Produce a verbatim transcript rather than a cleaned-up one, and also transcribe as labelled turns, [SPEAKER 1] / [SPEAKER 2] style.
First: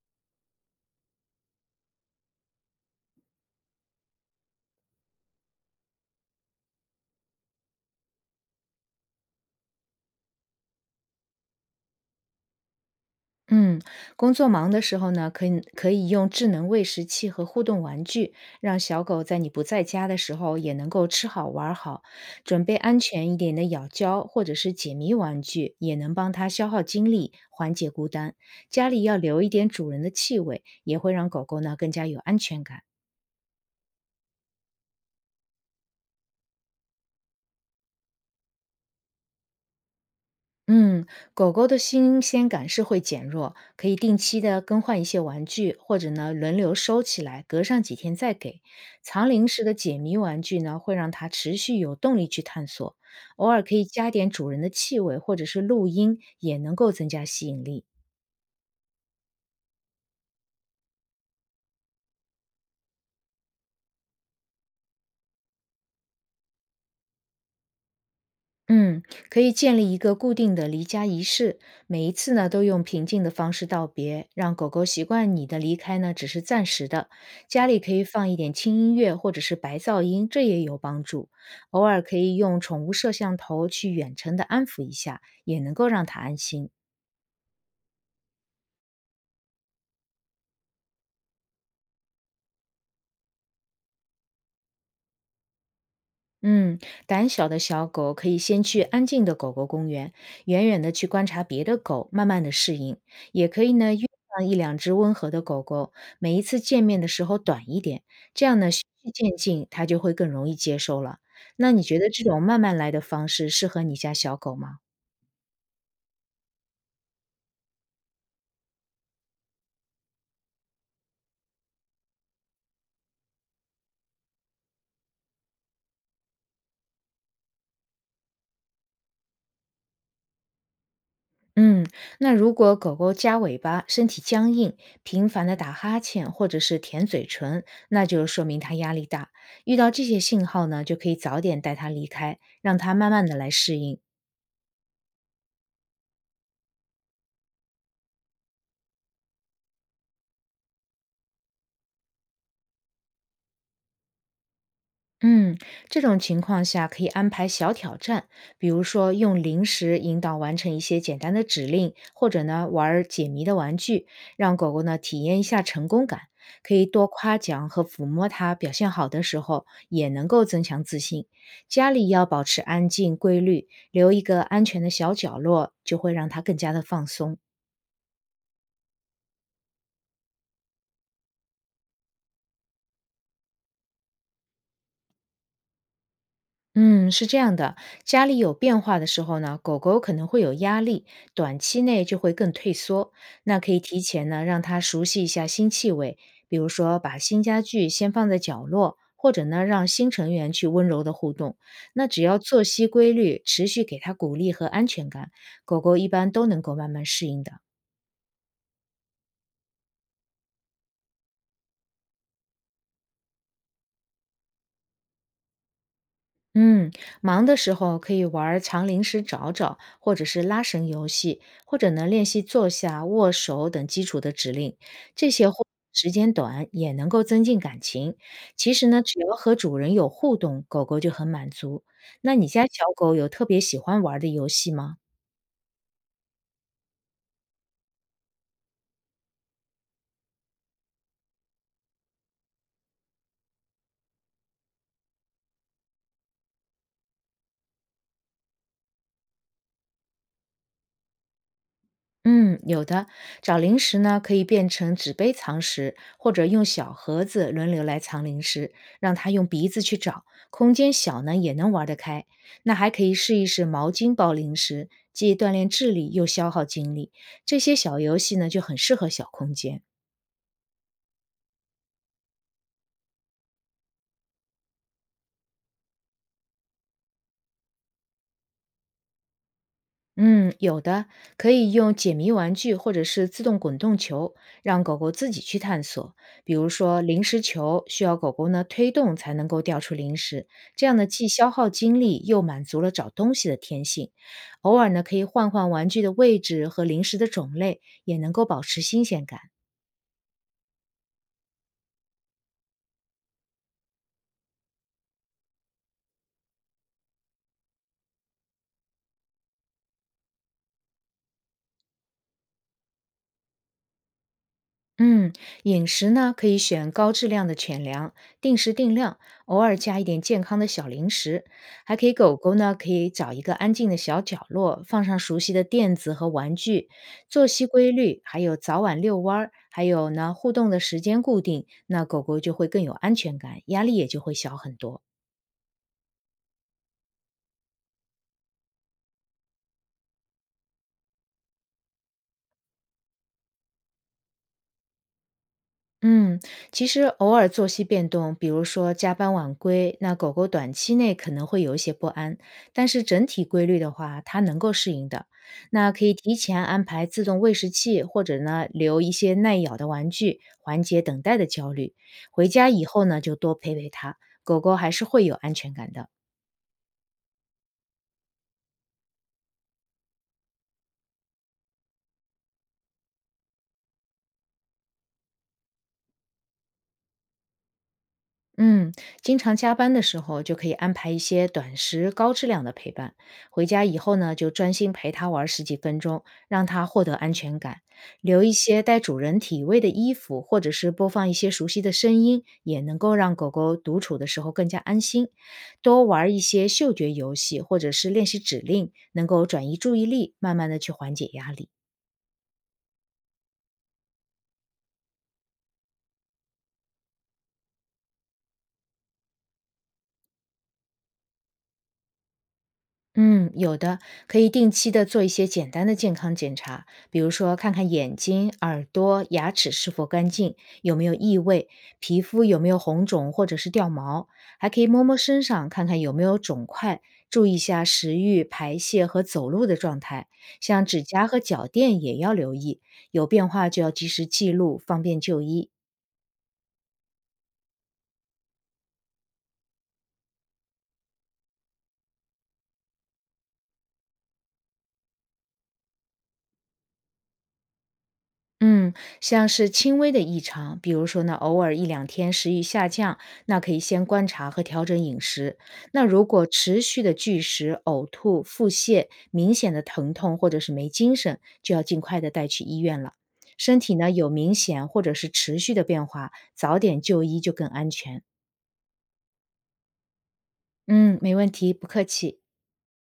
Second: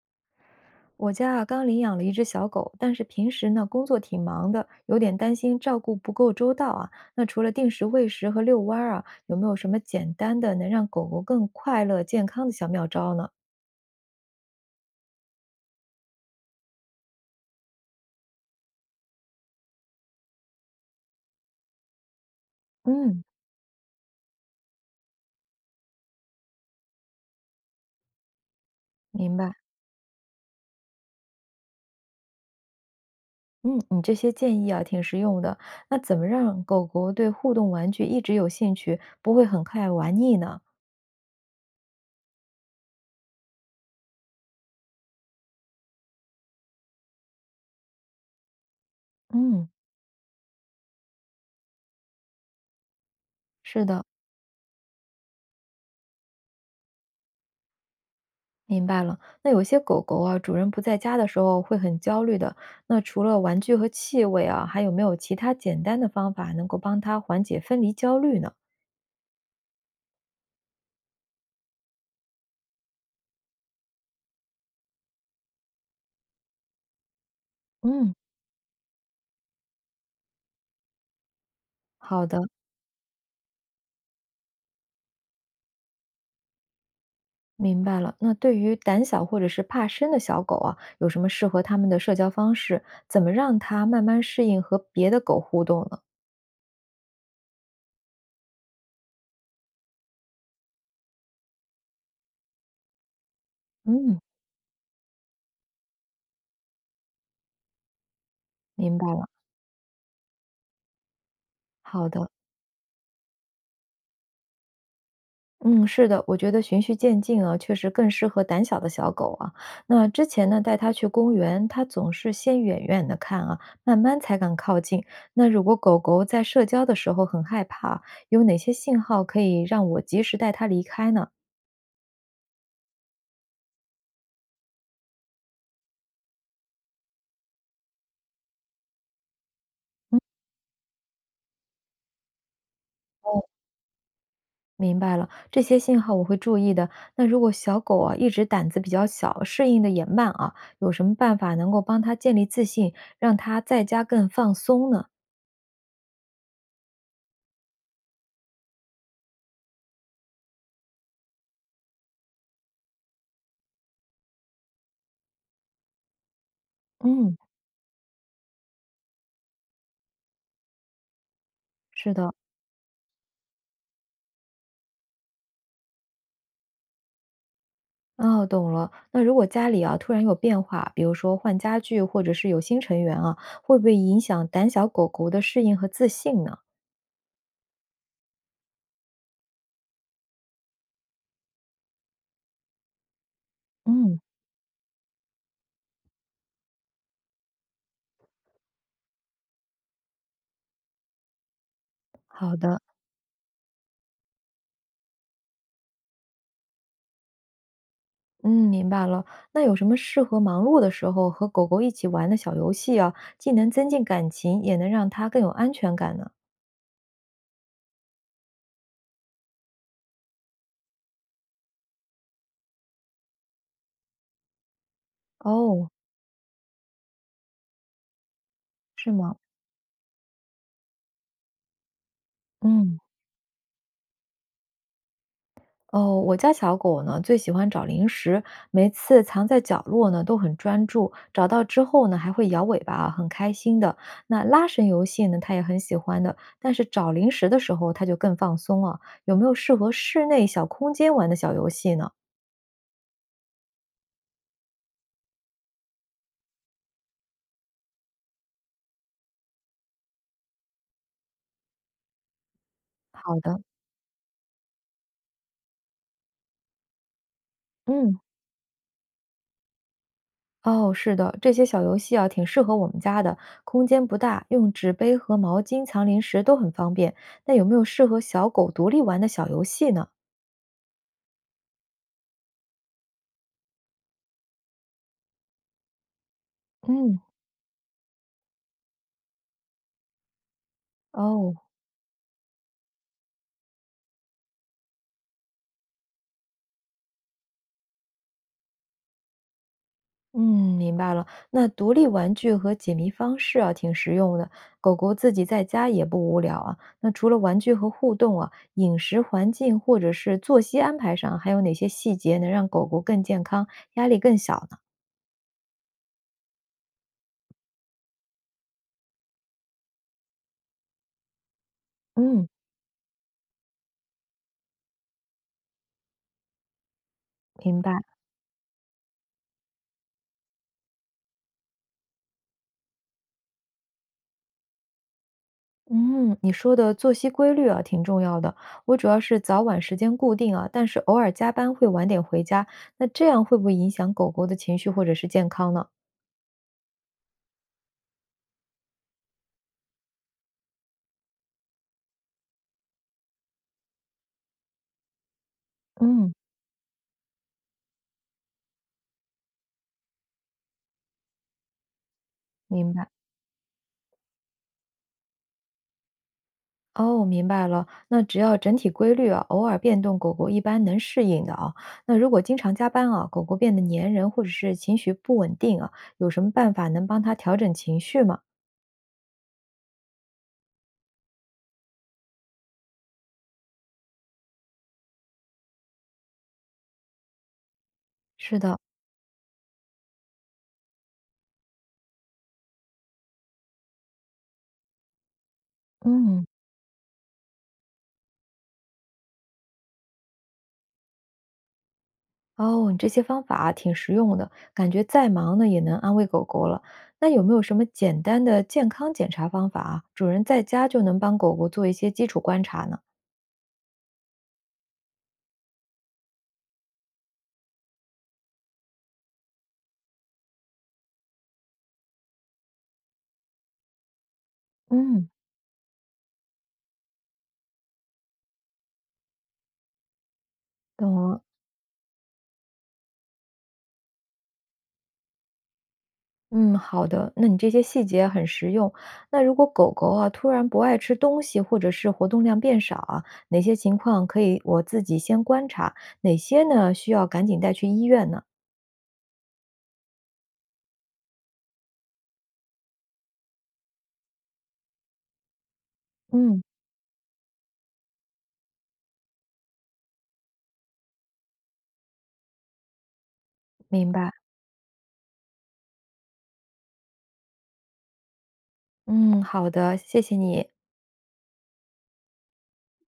[SPEAKER 1] 我家啊刚领养了一只小狗，但是平时呢工作挺忙的，有点担心照顾不够周到啊。那除了定时喂食和遛弯儿啊，有没有什么简单的能让狗狗更快乐、健康的小妙招呢？
[SPEAKER 2] 嗯，工作忙的时候呢，可以可以用智能喂食器和互动玩具，让小狗在你不在家的时候也能够吃好玩儿好。准备安
[SPEAKER 1] 嗯，
[SPEAKER 2] 全一点的咬胶或者是解谜玩具，也能帮它消耗精力，缓解孤单。家里要
[SPEAKER 1] 明
[SPEAKER 2] 留一
[SPEAKER 1] 白。
[SPEAKER 2] 点主人的气味，也会让狗狗呢更加有安全感。
[SPEAKER 1] 嗯，你这些建议啊挺实用的。那怎么让狗狗对互动玩具一直有兴趣，不会很快玩腻呢？
[SPEAKER 2] 嗯，狗狗的新鲜感是会减弱，可以定期的更换一些玩具，或者呢轮流收起来，隔上几天再给。藏零食
[SPEAKER 1] 嗯，
[SPEAKER 2] 的解谜玩具呢，会让它持续有动力去探索。偶尔可以
[SPEAKER 1] 是的。
[SPEAKER 2] 加点主人的气味或者是录音，也能够增加吸引力。
[SPEAKER 1] 明白了，那有些狗狗啊，主人不在家的时候会很焦虑的。那除了玩具和气味啊，还有没有其他简单的方法能够帮它缓解分离焦虑呢？
[SPEAKER 2] 嗯，可以建立一个固定的离家仪式，每一次呢都用平静的方式道别，让狗狗习惯你的离开呢只是暂时的。家里可以
[SPEAKER 1] 嗯，
[SPEAKER 2] 放一点轻音乐或者是白噪音，这也有帮助。偶尔可
[SPEAKER 1] 好
[SPEAKER 2] 以
[SPEAKER 1] 的，
[SPEAKER 2] 用宠物摄像头去远程的安抚一下，也能够让它安心。
[SPEAKER 1] 明白了。那对于胆小或者是怕生的小狗啊，有什么适合它们的社交方式？怎么让它慢慢适应和别的狗互动呢？
[SPEAKER 2] 嗯，胆小的小狗可以先去安静的狗狗公园，远远的去观察别的狗，慢慢的适应。也可以呢，约
[SPEAKER 1] 嗯，
[SPEAKER 2] 上一两只温和的狗狗，每一次见面的时候短一点，这样呢，循
[SPEAKER 1] 明白
[SPEAKER 2] 序
[SPEAKER 1] 了，
[SPEAKER 2] 渐进，它就会更容易接受了。那你觉
[SPEAKER 1] 好
[SPEAKER 2] 得这
[SPEAKER 1] 的。
[SPEAKER 2] 种慢慢来的方式适合你家小狗吗？
[SPEAKER 1] 嗯，是的，我觉得循序渐进啊，确实更适合胆小的小狗啊。那之前呢，带它去公园，它总是先远远的看啊，慢慢才敢靠近。那如果狗狗在社交的时候很害怕，有哪些信号可以让我及时带它离开呢？
[SPEAKER 2] 嗯，那如果狗狗夹尾巴、身体僵硬、频繁的打哈欠或者是舔嘴唇，那就说明它压力大。遇到这些信号呢，就可以早点带它离开，让它慢慢的
[SPEAKER 1] 哦，
[SPEAKER 2] 来适应。
[SPEAKER 1] 明白了，这些信号我会注意的。那如果小狗啊一直胆子比较小，适应的也慢啊，有什么办法能够帮它建立自信，让它在家更放松呢？
[SPEAKER 2] 嗯，这种情况下可以安排小挑战，比如说用零食引导完成一些简单的指令，或者呢玩儿解谜的玩具，让狗狗呢体验一下成功感。可以多
[SPEAKER 1] 嗯，
[SPEAKER 2] 夸奖和抚摸它表现好的时候，也能够增强自信。家里
[SPEAKER 1] 是
[SPEAKER 2] 要
[SPEAKER 1] 的。
[SPEAKER 2] 保持安静规律，留一个安全的小角落，就会让它更加的放松。
[SPEAKER 1] 哦，懂了。那如果家里啊突然有变化，比如说换家具，或者是有新成员啊，会不会影响胆小狗狗的适应和自信呢？
[SPEAKER 2] 嗯，是这样的，家里有变化的时候呢，狗狗可能会有压力，短期内就会更退缩。那可以提
[SPEAKER 1] 嗯，
[SPEAKER 2] 前呢，让它熟悉一下新气味，比如说把新家具先放在角落，或者呢，让新成员去温柔的互动。那只要
[SPEAKER 1] 好
[SPEAKER 2] 作
[SPEAKER 1] 的，
[SPEAKER 2] 息规律，持续给它鼓励和安全感，狗狗一般都能够慢慢适应的。
[SPEAKER 1] 嗯，明白了。那有什么适合忙碌的时候和狗狗一起玩的小游戏啊？既能增进感情，也能让它更有安全感呢？
[SPEAKER 2] 嗯，忙的时候可以玩儿藏零食找找，或者是拉绳游戏，或者呢练习坐下、握手等基础的指令。这些或
[SPEAKER 1] 哦，
[SPEAKER 2] 时间短也能够增进感情。其实呢，
[SPEAKER 1] 是
[SPEAKER 2] 只要
[SPEAKER 1] 吗？
[SPEAKER 2] 和主人有互动，狗狗就很满足。那你家小
[SPEAKER 1] 嗯。
[SPEAKER 2] 狗有特别喜欢玩儿的游戏吗？
[SPEAKER 1] 哦，我家小狗呢最喜欢找零食，每次藏在角落呢都很专注，找到之后呢还会摇尾巴啊，很开心的。那拉绳游戏呢，它也很喜欢的，但是找零食的时候它就更放松了。有没有适合室内小空间玩的小游戏呢？
[SPEAKER 2] 嗯，有的，找零食呢，可以变成纸杯藏食，或者用小盒子轮流来藏零食，让它用鼻子去找，空间小呢也能玩得开。那还可以试
[SPEAKER 1] 好
[SPEAKER 2] 一
[SPEAKER 1] 的，
[SPEAKER 2] 试毛巾包零食，既锻炼智力又消耗精力，这些小游
[SPEAKER 1] 嗯。
[SPEAKER 2] 戏呢就很适合小空间。
[SPEAKER 1] 哦，是的，这些小游戏啊，挺适合我们家的，空间不大，用纸杯和毛巾藏零食都很方便。那有没有适合小狗独立玩的小游戏呢？
[SPEAKER 2] 嗯，有的，可以用解谜玩具或者是自动滚动球，让狗狗自己去探索。比如说
[SPEAKER 1] 嗯，
[SPEAKER 2] 零食球，需要狗狗呢推动才能够掉出零食，这样呢既消
[SPEAKER 1] 哦，
[SPEAKER 2] 耗精力，又满足了找东西的天性。偶尔呢可以换换玩具的位置和零食的种类，也能够保持新鲜感。
[SPEAKER 1] 嗯，明白了。那独立玩具和解谜方式啊，挺实用的。狗狗自己在家也不无聊啊。那除了玩具和互动啊，饮食环境或者是作息安排上，还有哪些细节能让狗狗更健康，压力更小呢？
[SPEAKER 2] 嗯，饮食呢可以选高质量的犬粮，定时定量，偶尔加一点健康的小零食。还可以狗
[SPEAKER 1] 嗯，
[SPEAKER 2] 狗呢，可以找一个安静的小角落，放上熟悉的垫子和玩具。作息
[SPEAKER 1] 明
[SPEAKER 2] 规
[SPEAKER 1] 白。
[SPEAKER 2] 律，还有早晚遛弯儿，还有呢互动的时间固定，那狗狗就会更有安全感，压力也就会小很多。
[SPEAKER 1] 嗯，你说的作息规律啊，挺重要的。我主要是早晚时间固定啊，但是偶尔加班会晚点回家。那这样会不会影响狗狗的情绪或者是健康呢？
[SPEAKER 2] 嗯，其实偶尔作息变动，比如说加班晚归，那狗狗短期内可能会有一些不安，但是整体规律的话，它能够适应的。那可以
[SPEAKER 1] 嗯，
[SPEAKER 2] 提前安排自动喂食器，或者呢留一些耐咬的玩具，缓解等待的焦虑。回家以
[SPEAKER 1] 明
[SPEAKER 2] 后
[SPEAKER 1] 白。
[SPEAKER 2] 呢，就多陪陪它，狗狗还是会有安全感的。
[SPEAKER 1] 哦，明白了。那只要整体规律啊，偶尔变动，狗狗一般能适应的啊。那如果经常加班啊，狗狗变得粘人或者是情绪不稳定啊，有什么办法能帮它调整情绪吗？
[SPEAKER 2] 嗯，经常加班的时候就可以安排一些短时高质量的陪伴。回家以后呢，就专心陪他玩十几分钟，让他获得安全感。留一
[SPEAKER 1] 是的，
[SPEAKER 2] 些带主人体味的衣服，或者是播放一些熟悉的声音，也能够让狗狗独处的时候更加安心。多玩一
[SPEAKER 1] 嗯，
[SPEAKER 2] 些嗅觉游戏，或者是练习指令，能够转移注意力，慢慢的去缓解压力。
[SPEAKER 1] 哦，你这些方法啊挺实用的，感觉再忙呢也能安慰狗狗了。那有没有什么简单的健康检查方法啊？主人在家就能帮狗狗做一些基础观察呢？
[SPEAKER 2] 嗯，有的，可以定期的做一些简单的健康检查，比如说看看眼睛、耳朵、牙齿是否干净，有没有异味，皮肤有没有红肿或者是掉毛，还可以摸摸
[SPEAKER 1] 嗯。
[SPEAKER 2] 身上看看有没有肿块，注意一下食欲、排泄和走路的状态，像指
[SPEAKER 1] 懂
[SPEAKER 2] 甲和
[SPEAKER 1] 了。
[SPEAKER 2] 脚垫也要留意，有变化就要及时记录，方便就医。
[SPEAKER 1] 嗯，好的，那你这些细节很实用。那如果狗狗啊突然不爱吃东西，或者是活动量变少啊，哪些情况可以我自己先观察，哪些呢需要赶紧带去医院呢？
[SPEAKER 2] 嗯，像是轻微的异常，比如说呢，偶尔一两天食欲下降，那可以先观察和调整饮食。那如果
[SPEAKER 1] 嗯，
[SPEAKER 2] 持续的拒食、呕吐、腹泻、明显的疼痛或者是没精神，就要尽快的带去医院了。身体
[SPEAKER 1] 明
[SPEAKER 2] 呢有
[SPEAKER 1] 白。
[SPEAKER 2] 明显或者是持续的变化，早点就医就更安全。
[SPEAKER 1] 嗯，好的，谢谢你。
[SPEAKER 2] 嗯，没问题，不客气。